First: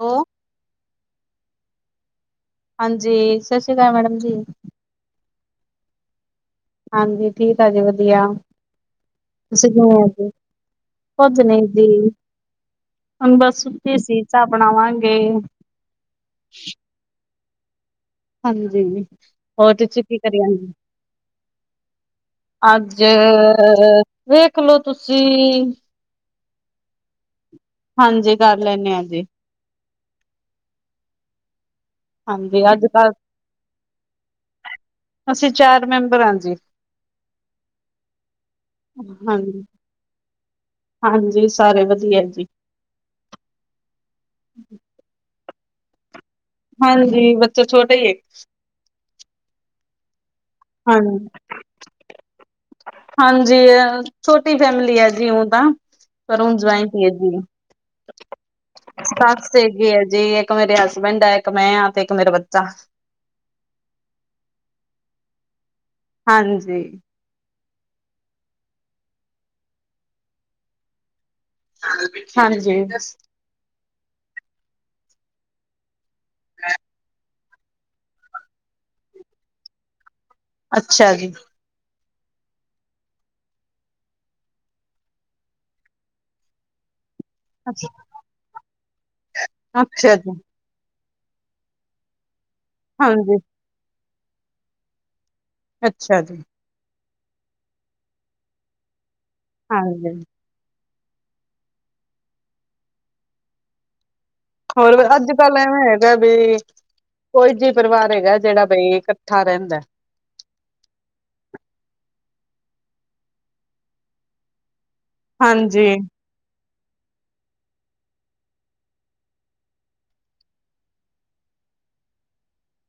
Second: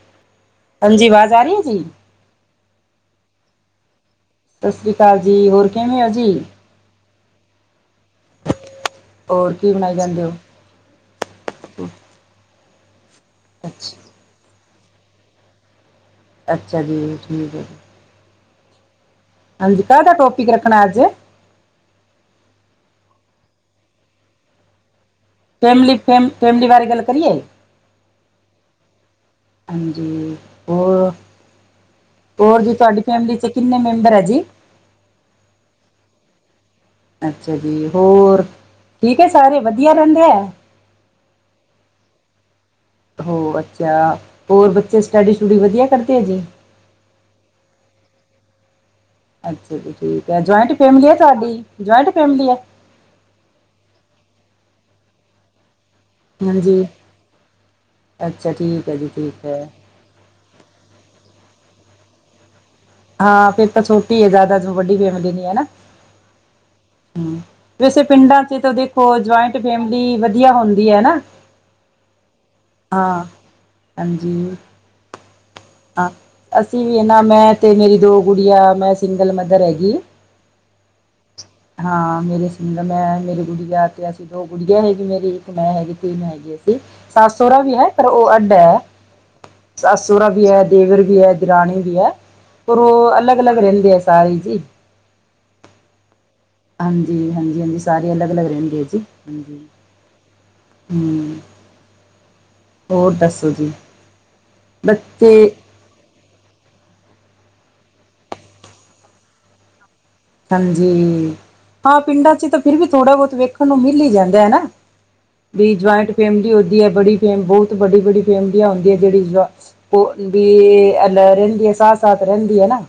ਹੋ ਹਾਂਜੀ, ਅਵਾਜ਼ ਆ ਰਹੀ ਆ ਜੀ? ਹਾਂਜੀ, ਸਤਿ ਸ਼੍ਰੀ ਅਕਾਲ ਮੈਡਮ ਜੀ। ਸਤਿ ਸ਼੍ਰੀ ਅਕਾਲ ਜੀ, ਹੋਰ ਕਿਵੇਂ ਓ ਜੀ? ਹਾਂਜੀ, ਠੀਕ ਆ ਜੀ ਵਧੀਆ, ਹੋਰ ਤੁਸੀਂ ਕੀ ਬਣਾਈ ਕਿਵੇਂ ਓ ਜਾਂਦੇ ਜੀ? ਹੋ ਕੁਝ ਨਹੀਂ ਦੀ, ਹੁਨ ਬਸ ਸੁੱਤੀ ਅੱਛਾ ਸੀ ਚਾ ਬਣਾਵਾਂਗੇ। ਅੱਛਾ ਜੀ, ਠੀਕ ਆ। ਹਾਂਜੀ, ਹੋਰ ਤੁਚੀ ਕਾਹਦਾ ਕੀ ਕਰੀ ਟੋਪਿਕ ਜਾਂ ਰੱਖਣਾ ਅੱਜ ਅੱਜ ਵੇਖਲੋ ਤੁਸੀਂ ਫੇਮ, ਫੈਮਿਲੀ ਬਾਰੇ ਗੱਲ ਕਰੀਏ। ਹਾਂਜੀ, ਕਰ ਲੈਂਨੇ ਆਂ ਜੀ। ਹਾਂਜੀ, ਹੋਰ, ਹੋਰ ਹਾਂਜੀ ਜੀ ਤੁਹਾਡੀ ਫੈਮਿਲੀ'ਚ ਕਿੰਨੇ ਮੈਂਬਰ ਆ ਜੀ? ਅਸੀ ਚਾਰ ਮੈਂਬਰ ਆਂ ਜੀ। ਅੱਛਾ ਜੀ, ਹੋਰ ਠੀਕ ਹੈ ਸਾਰੇ ਹਾਂਜੀ ਵਧੀਆ ਰਹਿੰਦੇ ਐ? ਹਾਂਜੀ, ਸਾਰੇ ਵਧੀਆ ਜੀ। ਹੋ, ਅੱਛਾ, ਹੋਰ ਬੱਚੇ ਸਟੱਡੀ-ਸਟੁਡੀ ਵਧੀਆ ਕਰਦੇ ਆ ਜੀ? ਹਾਂਜੀ, ਬੱਚੇ ਛੋਟੇ ਈ ਏ। ਅੱਛਾ ਜੀ ਠੀਕ ਐ, ਜੁਆਇੰਟ ਫੈਮਿਲੀ ਆ ਹਾਂਜੀ ਤੁਹਾਡੀ, ਜੁਆਇੰਟ ਫੈਮਿਲੀ ਐ? ਹਾਂਜੀ, ਛੋਟੀ ਫੈਮਿਲੀ ਆ ਜੀ ਊ ਤਾਂ। ਪਰ ਹੁਣ ਹਾਂਜੀ ਜੁੌਇੰਟ ਨਹੀਂ ਹੈਗੀ, ਅੱਛਾ ਠੀਕ ਹੈ ਜੀ ਠੀਕ ਸੱਸ ਹੈ ਹੈਗੀ ਆ ਜੀ ਇੱਕ ਮੇਰੇ ਹਸਬੈਂਡ ਆ, ਇੱਕ ''ਮੈਂ ਆਂ ਤੇ ਇੱਕ ਮੇਰਾ ਬੱਚਾ। ਹਾਂ, ਫਿਰ ਤਾਂ ਛੋਟੀ ਆ, ਜ਼ਿਆਦਾ ਵੱਡੀ ਫੇਮਲੀ ਨੀ ਐ ਨਾ। ਹਾਂਜੀ। ਹੂੰ, ਵੈਸੇ ਪਿੰਡਾਂ'ਚ ਤਾਂ ਦੇਖੋ ਜੁਆਇੰਟ ਫੈਮਿਲੀ ਵਧੀਆ ਹੁੰਦੀ ਹੈ ਨਾ। ਹਾਂਜੀ। ਹਾਂ ਹਾਂਜੀ। ਹਾਂ, ਅਸੀਂ ਵੀ ਇਹ ਨਾ ਮੈਂ ਤੇ ਮੇਰੀ ਦੋ ਗੁੜੀਆਂ ਮੈਂ ਸਿੰਗਲ ਮਦਰ ਹੈਗੀ। ਅੱਛਾ ਜੀ। ਹਾਂ, ਮੇਰੇ ਸਿੰਗਲ ਮੈਂ ਮੇਰੇ ਗੁੜੀਆਂ ਤੇ ਅਸੀਂ ਦੋ ਗੁੜੀਆਂ ਹੈਗੀ ਮੇਰੀ ਇੱਕ ਮੈਂ ਹੈਗੀ। ਤਿੰਨ ਹੈਗੀਆਂ ਸੀ, ਸੱਸ-ਸੋਂਰਾ ਵੀ ਹੈ ਪਰ ਉਹ ਅੱਡ ਹੈ ਅੱਛਾ ਸੱਸ-ਸੋਰਾ ਜੀ ਦੇਵਰ ਵੀ ਹੈ ਦਰਾਣੀ ਵੀ ਹੈ, ਪਰ ਉਹ ਹਾਂਜੀ ਅਲੱਗ-ਅਲੱਗ ਰਹਿੰਦੇਂ ਹੈ ਸਾਰੇ ਜੀ। ਅੱਛਾ ਜੀ। ਹਾਂਜੀ-ਹਾਂਜੀ-ਹਾਂਜੀ, ਸਾਰੇ ਅਲੱਗ-ਅਲੱਗ ਰਹਿੰਦੇ ਆ ਜੀ, ਹਾਂਜੀ ਹਾਂਜੀ ਹੂੰ। ਹੋਰ ਦੱਸੋ ਜੀ। ਹੋਰ ਬੱਚੇ ਅੱਜ-ਕੱਲ ਐਵੇਂ ਹੈਗਾ ਬ ਕੋਈ ਜੀ ਪਰਿਵਾਰ ਹੈਗਾ ਜਿਹੜਾ ਬਈ ਇਕੱਠਾਂ ਰਹਿੰਦਾਂ। ਹਾਂਜੀ, ਹਾਂ ਪਿੰਡਾਂ ਚ ਤਾਂ ਫ਼ਿਰ ਵੀ ਥੋੜ੍ਹਾ-ਬਹੁਤ ਵੇਖਣ ਨੂੰ ਮਿਲ ਹੀ ਜਾਂਦਾ ਹੈਨਾ। ਵੀ ਹਾਂਜੀ ਜੋਇੰਟ ਫੈਮਿਲੀ ਹੁੰਦੀਂ ਹੈ, ਬੜੀ ਬਹੁਤ ਬੜੀ--ਬੜੀ ਫੈਮਲੀ ਹੁੰਦੀਂ ਜਿਹੜੀ ਵੀ ਬਈ ਰਹਿੰਦੀ ਹੈ ਸਾਥ-ਸਾਥ ਰਹਿੰਦੀ ਹੈਨਾ।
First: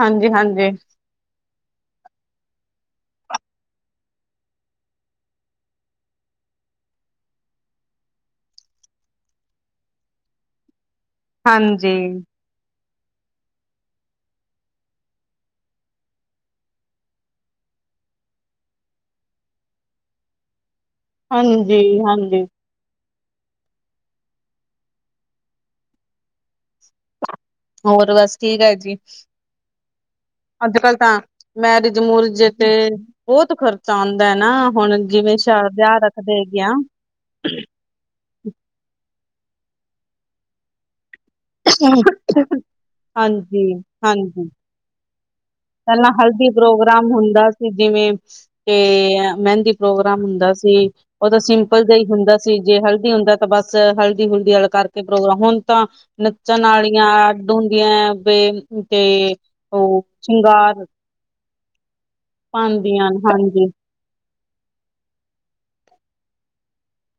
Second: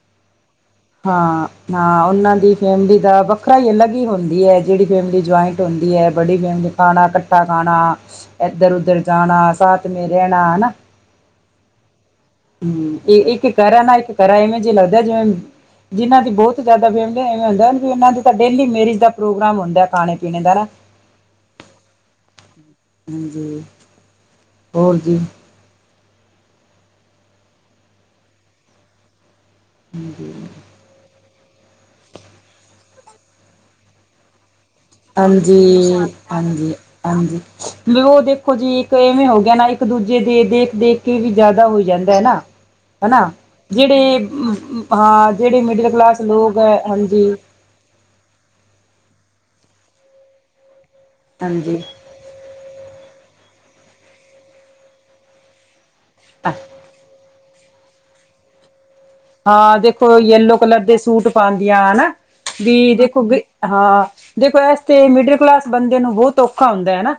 ਹਾਂਜੀ-ਹਾਂਜੀ। ਹਾਂ-ਹਾਂ ਉਹਨਾਂ ਦੀ ਫੈਮਿਲੀ ਦਾ ਵੱਖ਼ਰਾ ਹੀ ਅਲਗ ਹੀ ਹੁੰਦੀ ਹੈ ਜਿਹੜੀ ਫੈਮਿਲੀ ਜੁਇੰਟ ਹੁੰਦੀ ਹੈ, ਬੜੀ ਫੈਮਲੀ ਖਾਣਾਂ, ਇਕੱਠਾਂ ਖਾਣਾਂ। ਇੱਧਰ-ਉੱਧਰ ਜਾਣਾਂ ਸਾਥ ਮੇ ਰਹਿਣਾਂ ਹੈਨਾ। ਹਾਂਜੀ। ਹੂੰ, ਇੱਕ ਘਰ ਨਾ ਇੱਕ ਘਰਾ ਇਵੇਂ ਜਿਹਾ ਲੱਗਦਾ ਜਿਵੇਂ ਜਿਨ੍ਹਾਂ ਦੀ ਬਹੁਤ ਜ਼ਿਆਦਾ ਫੈਮਿਲੀ ਇਵੇ ਹੁੰਦਾ ਇਹਨਾਂ ਦੇ ਤਾਂ ਡੇਲੀ ਮੇਰਿਜ ਦਾ ਪ੍ਰੋਗਰਾਮ ਹੁੰਦਾ ਖਾਂਣੇ-ਪੀਣੇ ਦਾ ਨਾ। [inaudible] ਹਾਂਜੀ-ਹਾਂਜੀ। ਹਾਂਜੀ, ਹੋਰ ਜੀ। ਹੋਰ ਬਸ ਠੀਕ ਹੈਜੀ। ਹਾਂਜੀ। ਅੱਜ-ਕੱਲ੍ਹ ਤਾਂ ਮੈਰਿਜ਼-ਮੂਰਜੇ ਤੇ ਬਹੁਤ ਖ਼ਰਚਾ ਆਉਂਦਾ ਹੈਨਾ ਹੁਣ ਜਿਵੇਂ ਵਿਆਹ ਰੱਖਦੇ ਹੈਗੇ ਆ ਹਾਂਜੀ-ਹਾਂਜੀ-ਹਾਂਜੀ। ਵੀ ਉਹ ਦੇਖੋਂ ਜੀ ਇੱਕ ਇਵੇਂ ਹੋ ਗਿਆਂ ਨਾ ਇੱਕ-ਦੂੱਜੇ ਦੇ ਦੇਖ-ਦੇਖ ਦੇਖ ਕੇ ਵੀ ਜ਼ਿਆਦਾ ਹੋ ਜਾਂਦਾ ਨਾ ਹੈਨਾ ਹਾਂਜੀ ਜਿਹੜੇ ਹਾਂਜੀ ਹਾਂ, ਜਿਹੜੇ ਮਿਡਲ ਪਹਿਲਾਂ ਕਲਾਸ ਹਲਦੀ ਲੋਕ ਹੈ ਪ੍ਰੋਗਰਾਮ ਹਾਂਜੀ। ਹੁੰਦਾ ਜਿਵੇਂ ਤੇ ਮਹਿੰਦੀ ਪ੍ਰੋਗਰਾਮ ਹੁੰਦਾਂ ਸੀ, ਉਹ ਤਾਂ ਹਾਂਜੀ। ਸਿੰਪਲ ਜਿਹੇ ਹੀ ਹੁੰਦਾ ਸੀ ਜੇ ਹਲਦੀ ਹੁੰਦਾਂ ਤਾਂ ਬਸ ਹਲਦੀ-ਹੁਲਦੀ ਵਾਲਾ ਕਰਕੇ ਪ੍ਰੋਗਰਾਮ ਹੁਣ ਤਾਂ ਨੱਚਣ ਨਾਲ਼ ਹੀ ਯਾ ਅੱਡ ਹੁੰਦੀਆਂ ਜਾਂ ਤੇ-ਤੇ ਹਾਂ, ਦੇਖੋਂ ਯੈਲੋ ਕਲਰ ਦੇ ਸੂਟ ਪਾਉਂਦੀਆਂ ਹੈਨਾ ਵੀ ਪਾਉਂਦੀਆਂ ਨੇ ਦੇਖੋਂ ਬਈ ਹਾਂਜੀ ਹਾਂ ਦੇਖੋ ਇਸ ਤੇ ਮਿਡਲ ਕਲਾਸ ਬੰਦੇ ਨੂੰ ਬਹੁਤ ਔਖਾਂ ਹੁੰਦਾਂ ਹੈਨਾ।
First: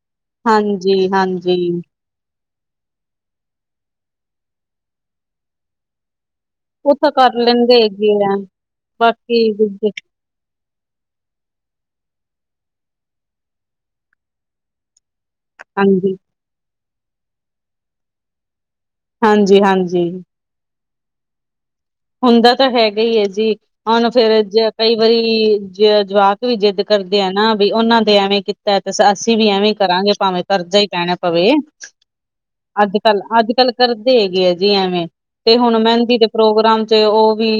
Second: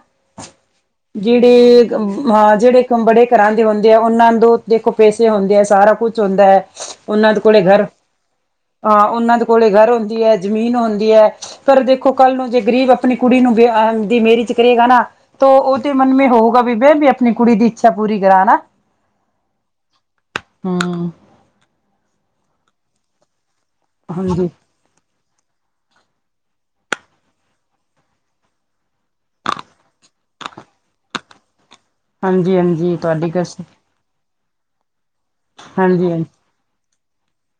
ਹਾਂਜੀ ਹਾਂਜੀ ਜਿਹੜੇ ਹਾਂ ਜਿਹੜੇ ਬੜੇ ਘਰਾਂ ਦੇ ਹੁੰਦੇ ਆ ਉਹਨਾਂ ਤੋਂ ਦੇਖੋ ਪੈਸੇ ਹੁੰਦੇ ਆ ਸਾਰਾਂ ਕੁੱਛ ਹੁੰਦਾ ਹੈ ਉਹ ਤਾਂ ਉਹਨਾਂ ਕਰ ਦੇ ਕੋਲੇ ਇਹ ਘਰ ਲੈਂਦੇ ਹੁੰਦੀ ਹੈਗੇ ਆ ਹੈਗਾ ਹਾਂ ਉਹਨਾਂ ਬਾਕੀ ਦੇ ਕੋਲੇ ਹੈਗਾ ਦੂਜੇ ਉਂਝ ਹੀ ਹੈ ਜ਼ਮੀਨ ਹੁੰਦੀ ਹੈ ਪਰ ਦੇਖੋਂ ਕੱਲ ਨੂੰ ਜੇ ਗਰੀਬ ਆਪਣੀ ਕੁੜੀ ਨੂੰ ਵਿਆਹੁਣ ਮੈਰਿਜ ਕਰੇਂਗਾ ਨਾ ਤੋ ਉਹ ਦੇ ਮਨ ਹਾਂਜੀ ਮੇ ਹੋਊਗਾ ਵੀ ਮੈਂ ਵੀ ਆਪਣੀਂ ਕੁੜੀ ਦੀ ਇੱਛਾ ਪੂਰੀ ਕਰਾਂ ਹੈਨਾ। ਹਾਂਜੀ-ਹਾਂਜੀ। ਹੂੰ। ਹੁੰਦਾਂ ਤਾਂ ਹੈਗਾ ਹੀਂ ਹੈ ਜੀ ਹੁਣ ਫੇਰ ਹਾਂਜੀ ਜ ਕਈ ਵਾਰੀ ਜ ਜਵਾਕ ਵੀ ਜ਼ਿੱਦ ਕਰਦੇਂ ਆ ਨਾ ਵੀ ਉਨਾਂ ਦੇ ਐਵੇ ਕੀਤਾ। ਤੇ ਅਸੀਂ ਵੀ ਐਵੇਂ ਹੀ ਕਰਾਂਗੇ ਭਾਵੇਂ ਕਰਜ਼ਾ ਹੀ ਪੈਣਾ ਪਵੇਂ। ਹਾਂਜੀ ਹਾਂਜੀ ਅੱਜ ਕੱਲ, ਤੁਹਾਡੀ ਅੱਜ ਗੱਲ ਕੱਲ ਕਰਦੇ ਹੈਗੇ ਆ ਜੀ ਐਵੇ ਤੇ ਹੁਣ ਹਾਂਜੀ ਮਹਿੰਦੀ ਹਾਂਜੀ ਦੇ ਪ੍ਰੋਗਰਾਮ ਤੇ ਉਹ ਵੀ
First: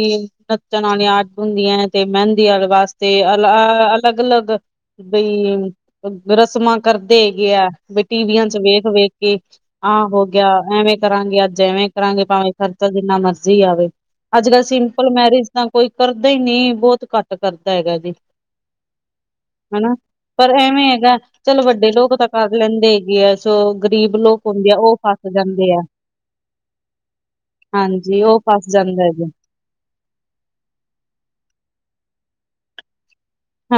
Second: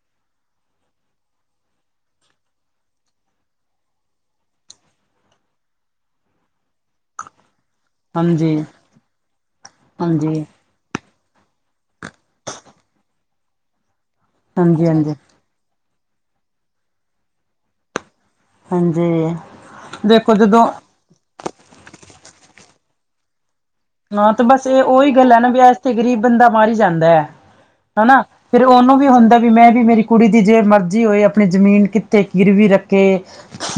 ਨੱਚਣ ਆਲੀਆ ਅੱਡ ਹੁੰਦੀਆਂ ਹੈ ਤੇ ਮਹਿੰਦੀ ਵਾਲੀਆ ਵਾਸਤੇ ਅ ਅਲੱਗ-ਅਲੱਗ ਬਈ ਰਸਮਾ ਕਰਦੇ ਹੈਗੇ ਆ। ਬਈ ਟੀਵੀਆ ਹਾਂਜੀ ਚ ਵੇਖ-ਵੇਖ ਕੇ ਆਹ ਹੋ ਹਾਂਜੀ ਗਿਆ ਐਵੇ ਕਰਾਂਗੇ ਅੱਜ ਐਵੇ ਕਰਾਂਗੇ ਭਾਵੇਂ ਖ਼ਰਚਾ ਜਿੰਨਾ ਮਰਜ਼ੀ ਆਵੇ ਅੱਜ ਕੱਲ੍ਹ ਹਾਂਜੀ ਸਿੰਪਲ ਹਾਂਜੀ ਮੈਰਿਜ਼ ਤਾ ਕੋਈ ਕਰਦਾ ਹੀ ਨੀ ਬੋਹਤ ਘੱਟ ਕਰਦਾ ਹੈਗਾ ਜੀ। ਹਾਂਜੀ ਹਨਾ ਦੇਖੋ ਪਰ ਜਦੋਂ ਐਵੇ ਹੈਗਾ ਚਲ ਵੱਡੇ ਲੋਕ ਤਾ ਕਰ ਲੈਂਦੇ ਹੈਗੇ ਆ। ਜੋ ਗ਼ਰੀਬ ਹਾਂ ਲੋਕ ਤੇ ਬਸ ਹੁੰਦੇ ਆ ਇਹ ਉਹ ਉਹੀ ਫਸ ਗੱਲ ਹੈ ਨਾ ਵੀ ਜਾਂਦੇ ਆ। ਇਸਤੇ ਗ਼ਰੀਬ ਬੰਦਾ ਮਰ ਹੀ ਜਾਂਦਾ ਹੈ ਹਨਾ ਹਾਂਜੀ ਉਹ ਫਿਰ ਫਸ ਉਹਨੂੰ ਜਾਂਦਾ ਵੀ ਹੈ ਜੀ ਹੁੰਦਾ ਵੀ ਮੈਂ ਵੀ ਮੇਰੀ ਕੁੜੀ ਦੀ ਜੇ ਮਰਜ਼ੀ ਹੋਏ ਆਪਣੀ ਜ਼ਮੀਨ ਕਿੱਥੇ ਗਰਵੀ ਰੱਖੇ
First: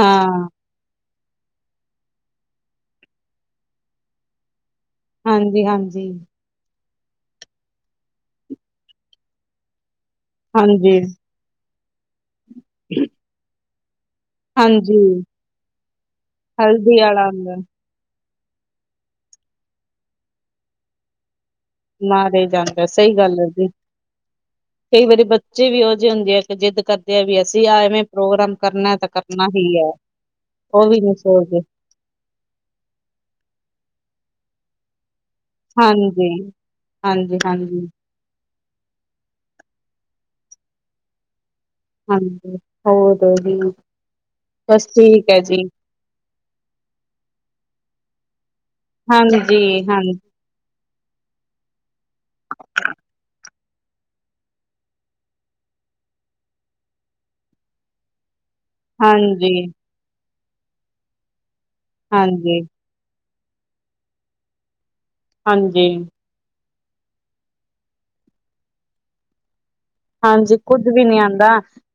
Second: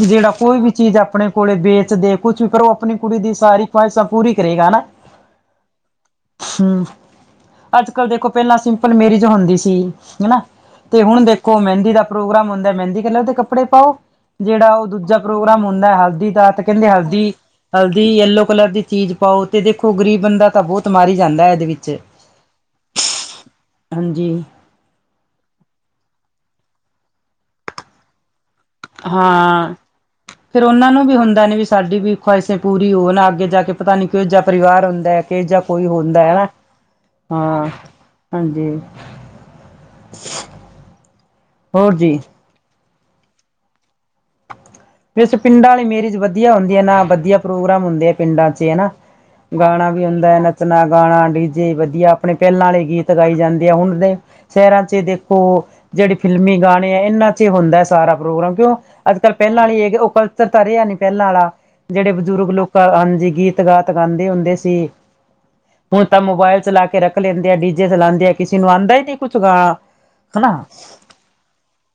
ਜਿਹੜਾ ਕੋਈ ਵੀ ਚੀਜ਼ ਆਪਣੇ ਕੋਲੇ ਵੇਚਦੇ ਕੁਛ ਵੀ ਕਰੋ ਆਪਣੀ ਕੁੜੀ ਦੀ ਸਾਰੀ ਖਹਿਸ਼ਾਂ ਪੂਰੀ ਕਰੇਗਾ ਹਨਾ। ਹਾਂਜੀ-ਹਾਂਜੀ ਹਮ ਅੱਜ ਕੱਲ ਦੇਖੋ ਪਹਿਲਾਂ ਸਿੰਪਲ ਮੇਰਿਜ ਹੁੰਦੀ ਸੀ ਹਨਾ ਹਾਂਜੀ ਤੇ ਹੁਣ ਦੇ ਮਹਿੰਦੀ ਦਾ ਪ੍ਰੋਗਰਾਮ ਹੁੰਦਾ ਮਹਿੰਦੀ ਕਲਰ ਦੇ ਕੱਪੜੇ ਪਾਓ। ਜਿਹੜਾ ਉਹ ਹਾਂਜੀ ਦੂਜਾ ਪ੍ਰੋਗਰਾਮ ਹੁੰਦਾ ਹਲਦੀ ਦਾ ਤੇ ਕਹਿੰਦੇ ਵਾਲਾ ਹਲਦੀ ਆਂਦਾ ਹਲਦੀ ਯੈਲੋ ਕਲਰ ਦੀ ਚੀਜ਼ ਪਾਓ ਤੇ ਦੇਖੋ ਗਰੀਬ ਬੰਦਾ ਤਾਂ ਬੌਤ ਮਾਰ ਹੀ ਜਾਂਦਾ ਇਹਦੇ ਵਿੱ ਮਾਰ ਹੀ ਜਾਂਦਾ ਸਹੀ ਗੱਲ ਹੈ ਜੀ। ਹਾਂਜੀ ਕਈ ਵਾਰੀ ਬੱਚੇ ਵੀ ਇਹੋ ਜਿਹੇ ਹੁੰਦੇ ਆ ਕਿ ਜਿੱਦ ਕਰਦੇ ਆ ਵੀ ਅਸੀਂ ਆ ਐਵੇ ਪ੍ਰੋਗਰਾਮ ਕਰਨਾ ਤੇ ਕਰਨਾ ਹੀ ਹਾਂ ਹੈ ਉਹ ਵੀ ਨੀ ਸੋਚਦੇ। ਖੁਵਾਹਿਸ਼ਾਂ ਪੂਰੀ ਹੋਣ ਅੱਗੇ ਜਾ ਕੇ ਪਤਾ ਨੀ ਕਿਹੋ ਜਿਹਾ ਪਰਿਵਾਰ ਹੁੰਦਾ। ਕਿ ਜਾਂ ਕੋਈ ਹੁੰਦਾ ਹਾਂਜੀ ਹਨਾ ਹਾਂਜੀ ਹਾਂ। ਹਾਂਜੀ ਹਾਂਜੀ ਹੋਰ ਜੀ ਹਾਂਜੀ [unintelligible] ਬਸ ਠੀਕ ਵੈਸੇ ਹੈ ਜੀ ਪਿੰਡਾ ਵਾਲੇ ਮੇਰਿਜ ਵਧੀਆ ਹੁੰਦੀ ਆ ਨਾ ਵਧੀਆ ਪ੍ਰੋਗਰਾਮ ਹੁੰਦੇ ਆ ਪਿੰਡਾ ਚ ਹਨਾ। ਹਾਂਜੀ ਗਾਣਾ ਵੀ ਹਾਂਜੀ ਹੁੰਂਦਾ ਨੱਚ ਚਣਾ, ਗਾਣਾ, ਡੀਜੇ ਵਧੀਆ ਆਪਣੇ ਪਹਿਲਾ ਵਾਲੇ ਗੀਤ ਗਏ ਜਾਂਦੇ ਆ ਹੁਣ ਦੇ ਸ਼ਹਿਰਾਂ ਚ ਦੇਖੋ ਜਿਹੜੇ ਫਿਲਮੀ ਗਾਣੇ ਆ ਇਹਨਾ ਚ ਹੁੰਦਾ ਸਾਰਾ ਪ੍ਰੋਗਰਾਮ ਕਿਉ। ਅੱਜ ਕੱਲ ਹਾਂਜੀ ਪਹਿਲਾਂ ਆਲਾ ਹੀ ਹੈਗੇ ਉਹ ਕਲਚਰ ਤਾਂ ਰਿਹਾ ਨੀ ਪਹਿਲਾ ਆਲਾ ਜਿਹੜੇ ਬਜ਼ੁਰਗ ਹਾਂਜੀ ਲੋਕਾਂ ਹਾਂਜੀ ਗੀਤ ਗਾਤ ਗਾਉਂਦੇ ਹੁੰਦੇ ਸੀ ਹਾਂਜੀ ਹੁਣ ਤਾ ਮੋਬਾਇਲ ਚਲਾ ਕੇ ਰੱਖ ਲੈਂਦੇ ਆ ਡੀਜੇ ਚਲਾਉਦੇ ਆ ਕਿਸੇ ਨੂੰ ਆਂਦਾ ਹੀ ਨੀ ਕੁਛ ਗਾ ਹਾਂਜੀ ਕੁੱਝ ਵੀ ਨੀ ਆਂਦਾ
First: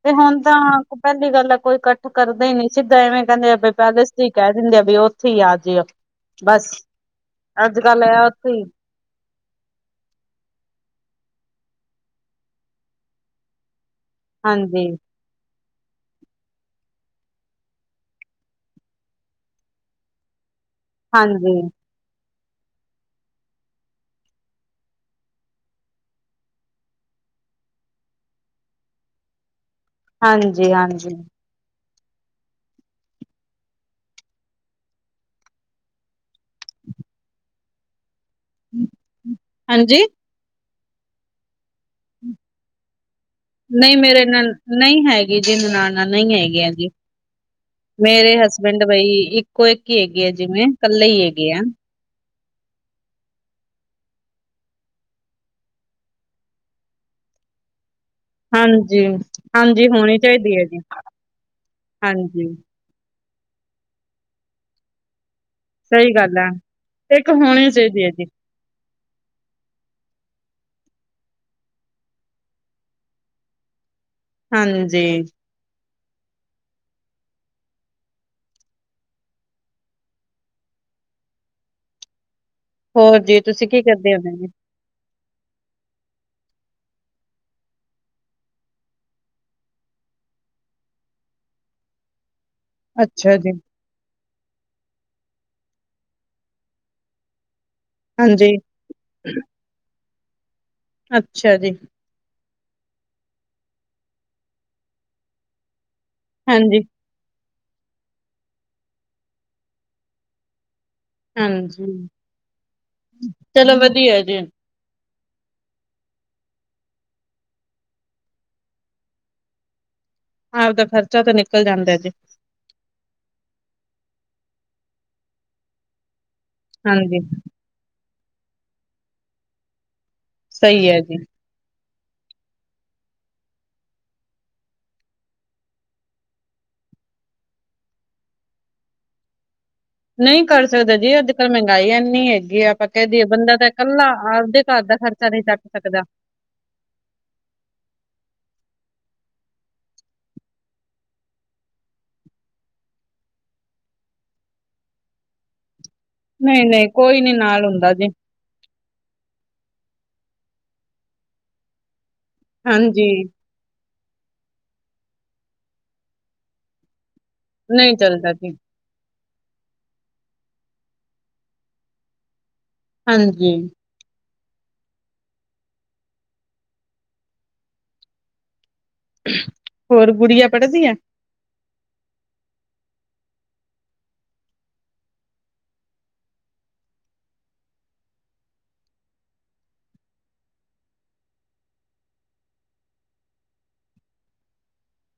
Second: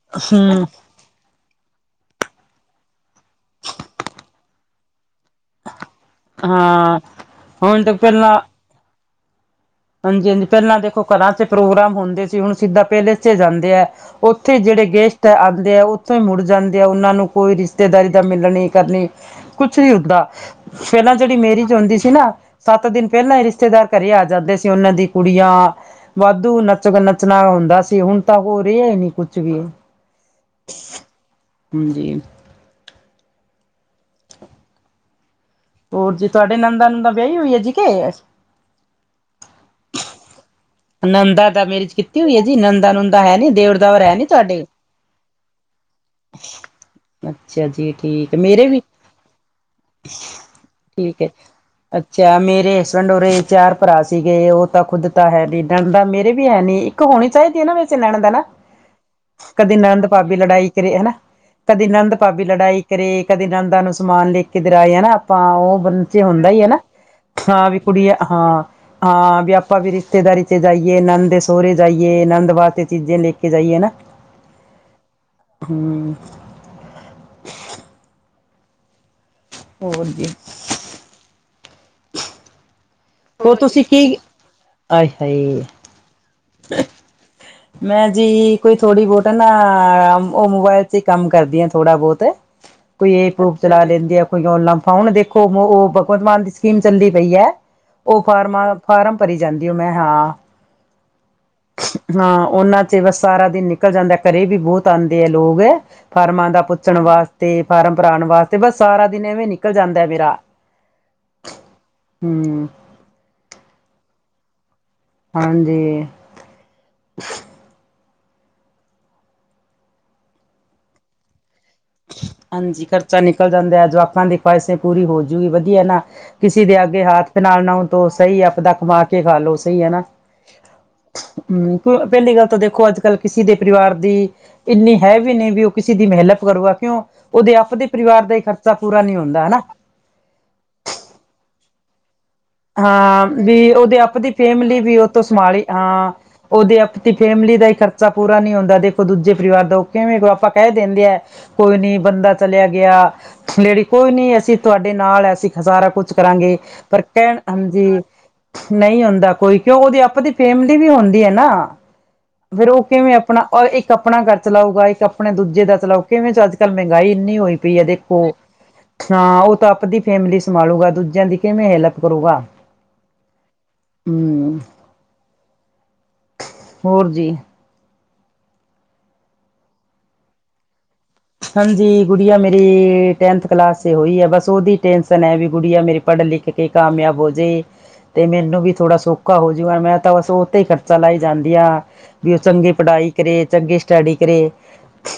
ਤੇ ਹੁਣ ਤਾਂ ਹਮ ਪਹਿਲੀ ਗੱਲ ਕੋਈ ਕੱਠ ਕਰਦੇ ਹੀ ਨੀ ਸਿੱਧਾ ਇਵੇਂ ਕਹਿੰਦੇ ਆ ਬ ਪੈਲੇਿਸ ਹੀ ਕਹਿ ਦਿੰਦੇ ਆ ਵੀ ਉੱਥੇ ਹੀ ਆ ਜੇਓ। ਬਸ ਹਾਂ ਅੱਜ ਹੁਣ ਤਾਂ ਕੱਲ ਆ ਉੱਥੇ ਹੀ ਹਾਂਜੀ-ਹਾਂਜੀ ਪਹਿਲਾਂ ਦੇਖੋ ਘਰਾਂ ਚ ਪ੍ਰੋਗਰਾਮ ਹੁੰਦੇ ਸੀ ਹੁਣ ਸਿੱਧਾ ਪੈਲਸ ਚ ਜਾਂਦੇ ਆ। ਉੱਥੇ ਹਾਂਜੀ ਜਿਹੜੇ ਗੈਸਟ ਆਂਦੇ ਆ ਉਥੋਂ ਹੀ ਮੁੜ ਜਾਂਦੇ ਆ ਉਹਨਾਂ ਨੂੰ ਕੋਈ ਰਿਸ਼ਤੇਦਾਰੀ ਦਾ ਮਿਲਣੀ ਕਰਨੀ ਕੁਛ ਨੀ ਹੁੰਦਾ। ਪਹਿਲਾ ਜਿਹੜੀ ਹਾਂਜੀ ਮੇਰਿਜ ਹੁੰਦੀ ਸੀ ਨਾ ਸੱਤ ਦਿਨ ਪਹਿਲਾ ਹੀ ਰਿਸ਼ਤੇਦਾਰ ਘਰੇ ਆ ਜਾਂਦੇ ਸੀ। ਉਹਨਾਂ ਦੀ ਕੁੜੀਆਂ ਵਾਧੂ ਨੱਚ ਨੱਚਣਾ ਹੁੰਦਾ ਸੀ ਹੁਣ ਤਾ ਉਹ ਰਿਹਾ ਹੀ ਨਈ ਕੁਛ ਵੀ। ਹਾਂਜੀ-ਹਾਂਜੀ ਹਾਂਜੀ ਹੋਰ ਜੀ ਤੁਹਾਡੇ ਨਣਦਾ ਨੁਣਦਾ ਵਿਆਹੀ ਹੋਈ ਹੈ ਜੀ ਕਿ ਹਾਂਜੀ ਨਣਦਾ ਦਾ ਮੇਰਿਜ ਕੀਤੀ ਹੋਈ ਹੈ ਜੀ ਨਣਦਾ ਨੁਣਦਾ ਹੈ ਨੀ ਦੇਵਰ ਨਹੀਂ ਦਾਵਰ ਹੈ ਮੇਰੇ ਨੀ ਨਨ ਤੁਹਾਡੇ ਨਹੀਂ ਹੈਗੀ ਜੀ ਨਨਾਣਾ ਨਹੀਂ ਹੈਗੀਆਂ ਜੀ ਅੱਛਾ ਜੀ ਠੀਕ ਮੇਰੇ ਵੀ ਹਸਬੈਂਡ ਬਈ ਇੱਕੋ ਇੱਕ ਹੀ ਹੈਗੇ ਆ ਜਿਵੇਂ ਕੱਲੇ ਠੀਕ ਹੀ ਹੈ। ਹੈਗੇ ਆ ਅੱਛਾ ਮੇਰੇ ਹਸਬੈਂਡ ਉਰੇ ਚਾਰ ਭਰਾ ਸੀਗੇ ਉਹ ਤਾਂ ਖੁੱਦ ਤਾਂ ਹੈ ਨੀ। ਨਣਦਾ ਮੇਰੇ ਵੀ ਹੈ ਨੀ ਇੱਕ ਹੋਣੀ ਚਾਹੀਦੀ ਹੈ ਨਾ ਵੈਸੇ ਨਣਦ ਨਾ ਹਾਂਜੀ ਕਦੇ ਹਾਂਜੀ ਨਣਦ ਹੋਣੀ ਭਾਬੀ ਚਾਹੀਦੀ ਹੈ ਲੜਾਈ ਜੀ ਕਰੇ ਹਨਾ ਕਦੇ ਨਣਦ ਭਾਬੀ ਹਾਂਜੀ ਲੜਾਈ ਕਦੇ ਨਣਦਾ ਨੂੰ ਸਮਾਨ ਲਿਖ ਕਿਧਰ ਆਏ ਆ ਨਾ ਆਪਾਂ ਉਹ ਸਹੀ ਚੇ ਗੱਲ ਹੁੰਦਾ ਆ ਈ ਹੈ ਨਾ ਇੱਕ ਹੋਣੀ ਹਾਂ ਵੀ ਚਾਹੀਦੀ ਹੈ ਕੁੜੀਆਂ ਜੀ ਹਾਂ ਹਾਂ ਵੀ ਆਪਾਂ ਵੀ ਰਿਸ਼ਤੇਦਾਰੀ ਜਾਈਏ ਨਣਦ ਦੇ ਸਹੁਰੇ ਜਾਈਏ ਨਨਦ ਵਾਸਤੇ ਚੀਜ਼ਾਂ ਲੇ ਕੇ ਜਾਈਏ ਹੈਨਾ ਹਾਂਜੀ [inaudible] ਹੋਰ ਜੀ ਜੀ, ਹੋਰ, ਤੁਸੀਂ ਕੀ ਕਰਦੇ ਹੁੰਦੇ ਜੀ? ਆਏ ਹਾਏ ਮੈਂ ਜੀ ਕੋਈ ਥੋੜੀ ਬੋਤ, ਨਾ ਉਹ ਮੋਬਾਇਲ ਚ ਹੀ ਕੰਮ ਕਰਦੀ ਆ, ਥੋੜਾ ਬੋਤ ਕੋਈ ਅੱਛਾ ਏਪ ਜੀ, ਊਪ ਚਲਾ ਲੈਂਦੀ ਆ ਕੋਈ ਲੰਫਾ ਹੁਣ ਦੇਖੋ, ਓ ਭਗਵੰਤ ਮਾਨ ਦੀ ਸਕੀਮ ਚੱਲਦੀ ਪਈ ਐ, ਓ ਹਾਂਜੀ, ਫਾਰਮਾਂ ਫਾਰਮ ਭਰੀ ਜਾਂਦੀ ਓ ਮੈਂ ਹਾਂ ਅੱਛਾ ਜੀ। ਹਾਂ, ਉਹਨਾਂ ਚ ਬਸ ਸਾਰਾ ਦਿਨ ਨਿਕਲ ਜਾਂਦਾ ਘਰੇ ਵੀ ਬੋਤ ਆਉਂਦੇ ਆ ਲੋਗ ਫਾਰਮਾਂ ਦਾ ਹਾਂਜੀ, ਪੁੱਛਣ ਵਾਸਤੇ, ਫਾਰਮ ਭਰਾਉਣ ਵਾਸਤੇ ਬਸ ਸਾਰਾ ਦਿਨ ਐਵੇਂ ਨਿਕਲ ਜਾਂਦਾ ਮੇਰਾ ਹਾਂਜੀ, ਹਮ ਚਲੋ ਵਧੀਆ ਜੀ ਹਾਂ ਜੀ, ਆਪਦਾ ਖਰਚਾ ਤਾਂ ਨਿਕਲ ਜਾਂਦਾ ਜੇ ਹਾਂਜੀ ਖਰਚਾ ਨਿਕਲ ਜਾਂਦਾ ਜਵਾਕਾਂ ਦੀ ਖੁਵਾਇਸੇ਼ ਪੂਰੀ ਹੋਜੂਗੀ ਵਧੀਆ ਨਾ ਕਿਸੇ ਦੇ ਅਗੇ ਹਾਂਜੀ, ਹੱਥ ਨਾਲ ਨਾਓ ਤੋ ਸਈ ਆਪਦਾ ਕਮਾ ਕੇ ਖਾ ਲਓ, ਸਈ ਹੈ ਨਾ ਸਈ ਹੈ, ਜੀ ਹੂੰ, ਪਹਿਲੀ ਗੱਲ ਤਾਂ ਦੇਖੋ ਅੱਜ-ਕੱਲ ਕਿਸੀ ਦੇ ਪਰਿਵਾਰ ਦੀ ਇੰਨੀ ਹੈ ਵੀ ਨਹੀਂ ਵੀ ਉਹ ਕਿਸੇ ਦੀ ਹੈਲਪ ਕਰੂਗਾ ਕਿਉਂ, ਓਦੇ ਆਪਦੇ ਪਰਿਵਾਰ ਦਾ ਹੀ ਖਰਚਾ ਪੂਰਾ ਨਈ ਹੁੰਦਾ, ਹੈ ਨਾ ਨਈ ਕਰ ਸਕਦੇ ਜੀ, ਅੱਜ-ਕੱਲ ਮਹਿੰਗਾਈ ਐੰਨੀ ਐ ਜੇ ਆਪਾਂ ਕੈ ਦਈਏ ਹਾਂ ਬੰਦਾ ਤਾਂ ਵੀ ਉਹਦੇ ਕੱਲਾ, ਆਪਦੀ ਆਪਦੇ ਘਰ ਦਾ ਖਰਚਾ ਨਈ ਚੱਕ ਸਕਦਾ ਓਦੇ ਆਪਦੀ ਫੈਮਿਲੀ ਦਾ ਹੀ ਖਰਚਾ ਪੂਰਾ ਨਈ ਹੁੰਦਾ, ਦੇਖੋ ਦੂਜੇ ਪਰਿਵਾਰ ਦਾ ਓ ਕਿਵੇਂ ਕਰੂ ਆਪਾਂ ਕੈ ਦਿੰਦੇ ਆ ਕੋਈ ਨੀ ਬੰਦਾ ਚਲਿਆ ਗਿਆ, ਲੇਡੀ ਕੋਈ ਨੀ ਅਸੀਂ ਤੁਹਾਡੇ ਨਾਲ ਐਸੀ ਸਾਰਾ ਕੁਛ ਕਰਾਂਗੇ, ਨਹੀਂ-ਨਹੀਂ ਪਰ ਕੋਈ ਨੀ ਕਹਿਣ ਨਾਲ ਹੁੰਦਾ ਜੀ, ਨਈ ਹੁੰਦਾ ਕੋਈ, ਕਿਉਂ ਉਹਦੀ ਆਪਦੀ ਫੈਮਿਲੀ ਵੀ ਹੁੰਦੀ ਐ ਨਾ ਫਿਰ ਉਹ ਹਾਂਜੀ, ਕਿਵੇਂ ਆਪਣਾ ਔਰ ਇੱਕ ਆਪਣਾ ਘਰ ਚਲਾਊਗਾ ਇੱਕ ਆਪਣੇ ਦੂਜੇ ਦਾ ਚਲਾਉ ਕਿਵੇਂ ਚ ਅੱਜ-ਕਲ ਮਹਿੰਗਾਈ ਇਨੀ ਹੋਈ ਪਈ ਆ ਨਹੀਂ ਦੇਖੋ, ਚੱਲਦਾ ਜੀ, ਹਾਂ ਉਹ ਤਾਂ ਆਪਦੀ ਫੈਮਿਲੀ ਸੰਭਾਲੂਗਾ ਦੂਜਿਆਂ ਦੀ ਕਿਵੇਂ ਹੈਲਪ ਕਰੂਗਾ ਹਾਂ ਜੀ, ਹੂੰ, ਹੋਰ ਜੀ ਹੋਰ ਗੁੜੀਆਂ ਪੜਦੀ ਐ ਹਾਂਜੀ ਗੁੜੀਆ ਮੇਰੀ, ਟੈਂਨਥ ਕਲਾਸ ਚ ਹੋਈ ਹੈ ਬਸ ਉਹਦੀ ਟੈਂਸ਼ਨ ਹੈ ਵੀ ਗੁੜੀਆ ਮੇਰੀ ਪੜ ਲਿਖ ਕੇ ਕਾਮਯਾਬ ਹੋਜੇ ਤੇ ਮੈਨੂੰ ਵੀ ਥੋੜਾ ਸੌਖਾ ਹੋਜੂ ਮੈਂ ਤਾਂ ਬਸ ਓਤੇ ਈ ਖਰਚਾ ਲਾਈ ਜਾਂਦੀ ਆ। ਵੀ ਓ ਚੰਗੀ ਪੜ੍ਹਾਈ ਕਰੇ ਚੰਗੀ ਸਟੱਡੀ ਕਰੇ,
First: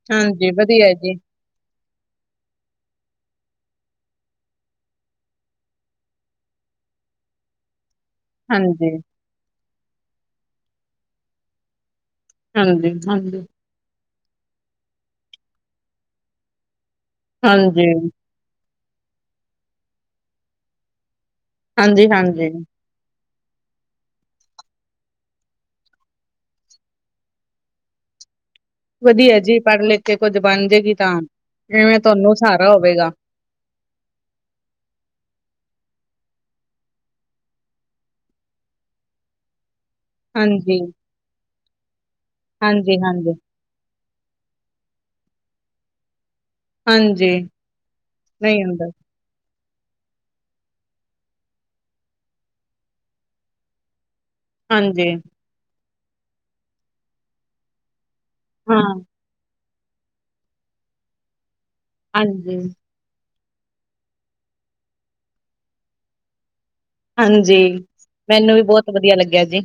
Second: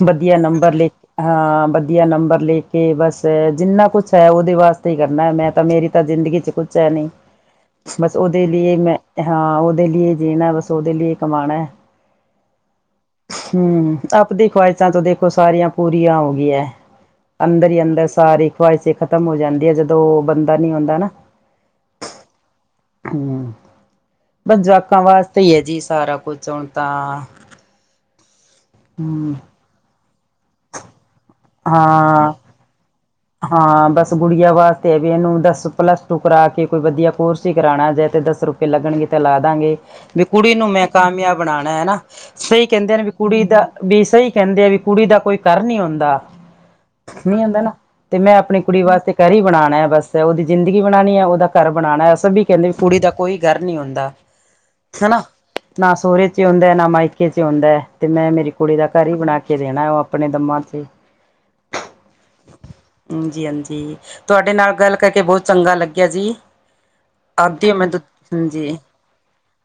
ਵਦੀਆ ਹਾਂਜੀ, ਨੰਬਰ ਲੇ ਵਧੀਆ ਜੀ, ਹਾਂ ਵਦੀਆ ਨੰਬਰ ਲੇ ਕੇ ਬਸ ਜਿੰਨਾ ਕੁਛ ਐ ਓਦੇ ਵਾਸਤੇ ਈ ਕਰਨੈ ਮੈਂ ਤਾਂ ਮੇਰੀ ਤਾਂ ਜ਼ਿੰਦਗੀ ਚ ਕੁਚ ਹੈ ਨੀ। ਬਸ ਓਦੇ ਲੀਏ ਮੈਂ, ਹਾਂਜੀ, ਹਾਂ ਓਦੇ ਲੀਏ ਜੀਨੈ ਬਸ ਓਦੇ ਲੀਏ ਕਮਾਨੈ। ਹਾਂਜੀ-ਹਾਂਜੀ। ਹੂੰ, ਆਪਦੀ ਖਵਾਇਤਾਂ ਤਾ ਦੇਖੋ ਸਾਰੀਆਂ ਪੂਰੀਆਂ ਹੋ ਗੀਆਂ। ਅੰਦਰ ਈ ਅੰਦਰ ਹਾਂਜੀ, ਸਾਰੀ ਖੁਵਾਇਸੇ਼ ਖ਼ਤਮ ਹੋ ਜਾਂਦੀ ਐ ਜਦੋਂ ਓ ਬੰਦਾ ਨੀ ਔਂਦਾ ਨਾ। ਹਾਂਜੀ-ਹਾਂਜੀ। ਹੂੰ, ਬਸ ਜਵਾਕਾਂ ਵਾਸਤੇ ਈ ਐ ਜੀ ਸਾਰਾ ਕੁਛ ਹੁਨ ਤਾਂ ਹੂੰ, ਵਦੀਐ ਜੀ ਪੜ ਲਿਖ ਕੇ ਕੁੱਝ ਬਨਜੇ ਗੀ ਤਾਂ ਇਵੇਂ ਹਾਂ ਤੁਹਾਨੂੰ ਸਹਾਰਾ ਹੋਵੇਗਾ ਹਾਂ, ਬਸ ਗੁੜੀਆਂ ਵਾਸਤੇ ਵੀ ਏਨੂੰ ਦਸ ਪਲੱਸ ਟੂ ਕਰਾ ਕੇ ਕੋਈ ਵਦੀਆ ਕੋਰਸ ਈ ਕਰਾਨਾ ਜੇ ਤੇ ਦਸ ਰੁਪ ਲਗਨਗੇ ਤਾਂ ਲਾਦਾਂਗੇ। ਵੀ ਕੁੜੀ ਨੂੰ ਹਾਂਜੀ ਮੈਂ ਕਾਮਯਾਬ ਬਨਾਨੈ ਹਨਾ, ਸਈ ਕੈਂਦੇ ਐ ਹਾਂਜੀ ਨਾ ਹਾਂਜੀ ਕੁੜੀ ਦਾ ਵੀ ਸਈ ਕੈਂਦੇ ਆ ਵੀ ਕੁੜੀ ਦਾ ਕੋਈ ਕਰ ਨੀ ਹੁੰਦਾ। ਹਾਂਜੀ ਨਈ ਹੁੰਦਾ ਨਾ, ਤੇ ਮੈਂ ਆਪਨੀ ਨਹੀਂ ਕੁੜੀ ਹੁੰਦਾ ਵਾਸਤੇ ਕਰ ਈ ਬਨਾਨੈ ਬਸ ਓਦੀ ਜ਼ਿੰਦਗੀ ਬਨਾਨੀ ਐ ਓਦਾ ਘਰ ਬਨਾਨਾ ਸਬੀ ਕੈਂਦੇ ਕੁੜੀ ਦਾ ਕੋਈ ਘਰ ਨਈ ਹੋਂਦਾ। [inaudible] ਹਾਂਜੀ ਹਨਾ, ਨਾ ਸੋਰੇ ਚੇ ਹੋਂਦੈ ਨਾ ਮਾਇਕੇ ਚੇ ਹੋਂਦੈ ਤੇ ਮੈਂ ਮੇਰੀ ਕੁੜੀ ਹਾਂ ਦਾ ਘਰ ਈ ਬਨਾ ਕੇ ਦੇਨੈ ਓ ਆਪਨੇ ਦਮਾਂ ਚੇ ਹਾਂਜੀ। ਹਾਂਜੀ-ਹਾਂਜੀ, ਤੁਆਡੇ ਨਾਲ ਗੱਲ ਕਰਕੇ ਬੋਤ ਚੰਗਾ ਲੱਗੇਆ ਜੀ। ਹਾਂਜੀ, ਆਉਂਦੀ ਮੈਂ ਮੈਨੂੰ ਵੀ ਹਾਂਜੀ ਬੋਤ ਵਦੀਆ ਲੱਗੇਆ ਜੀ।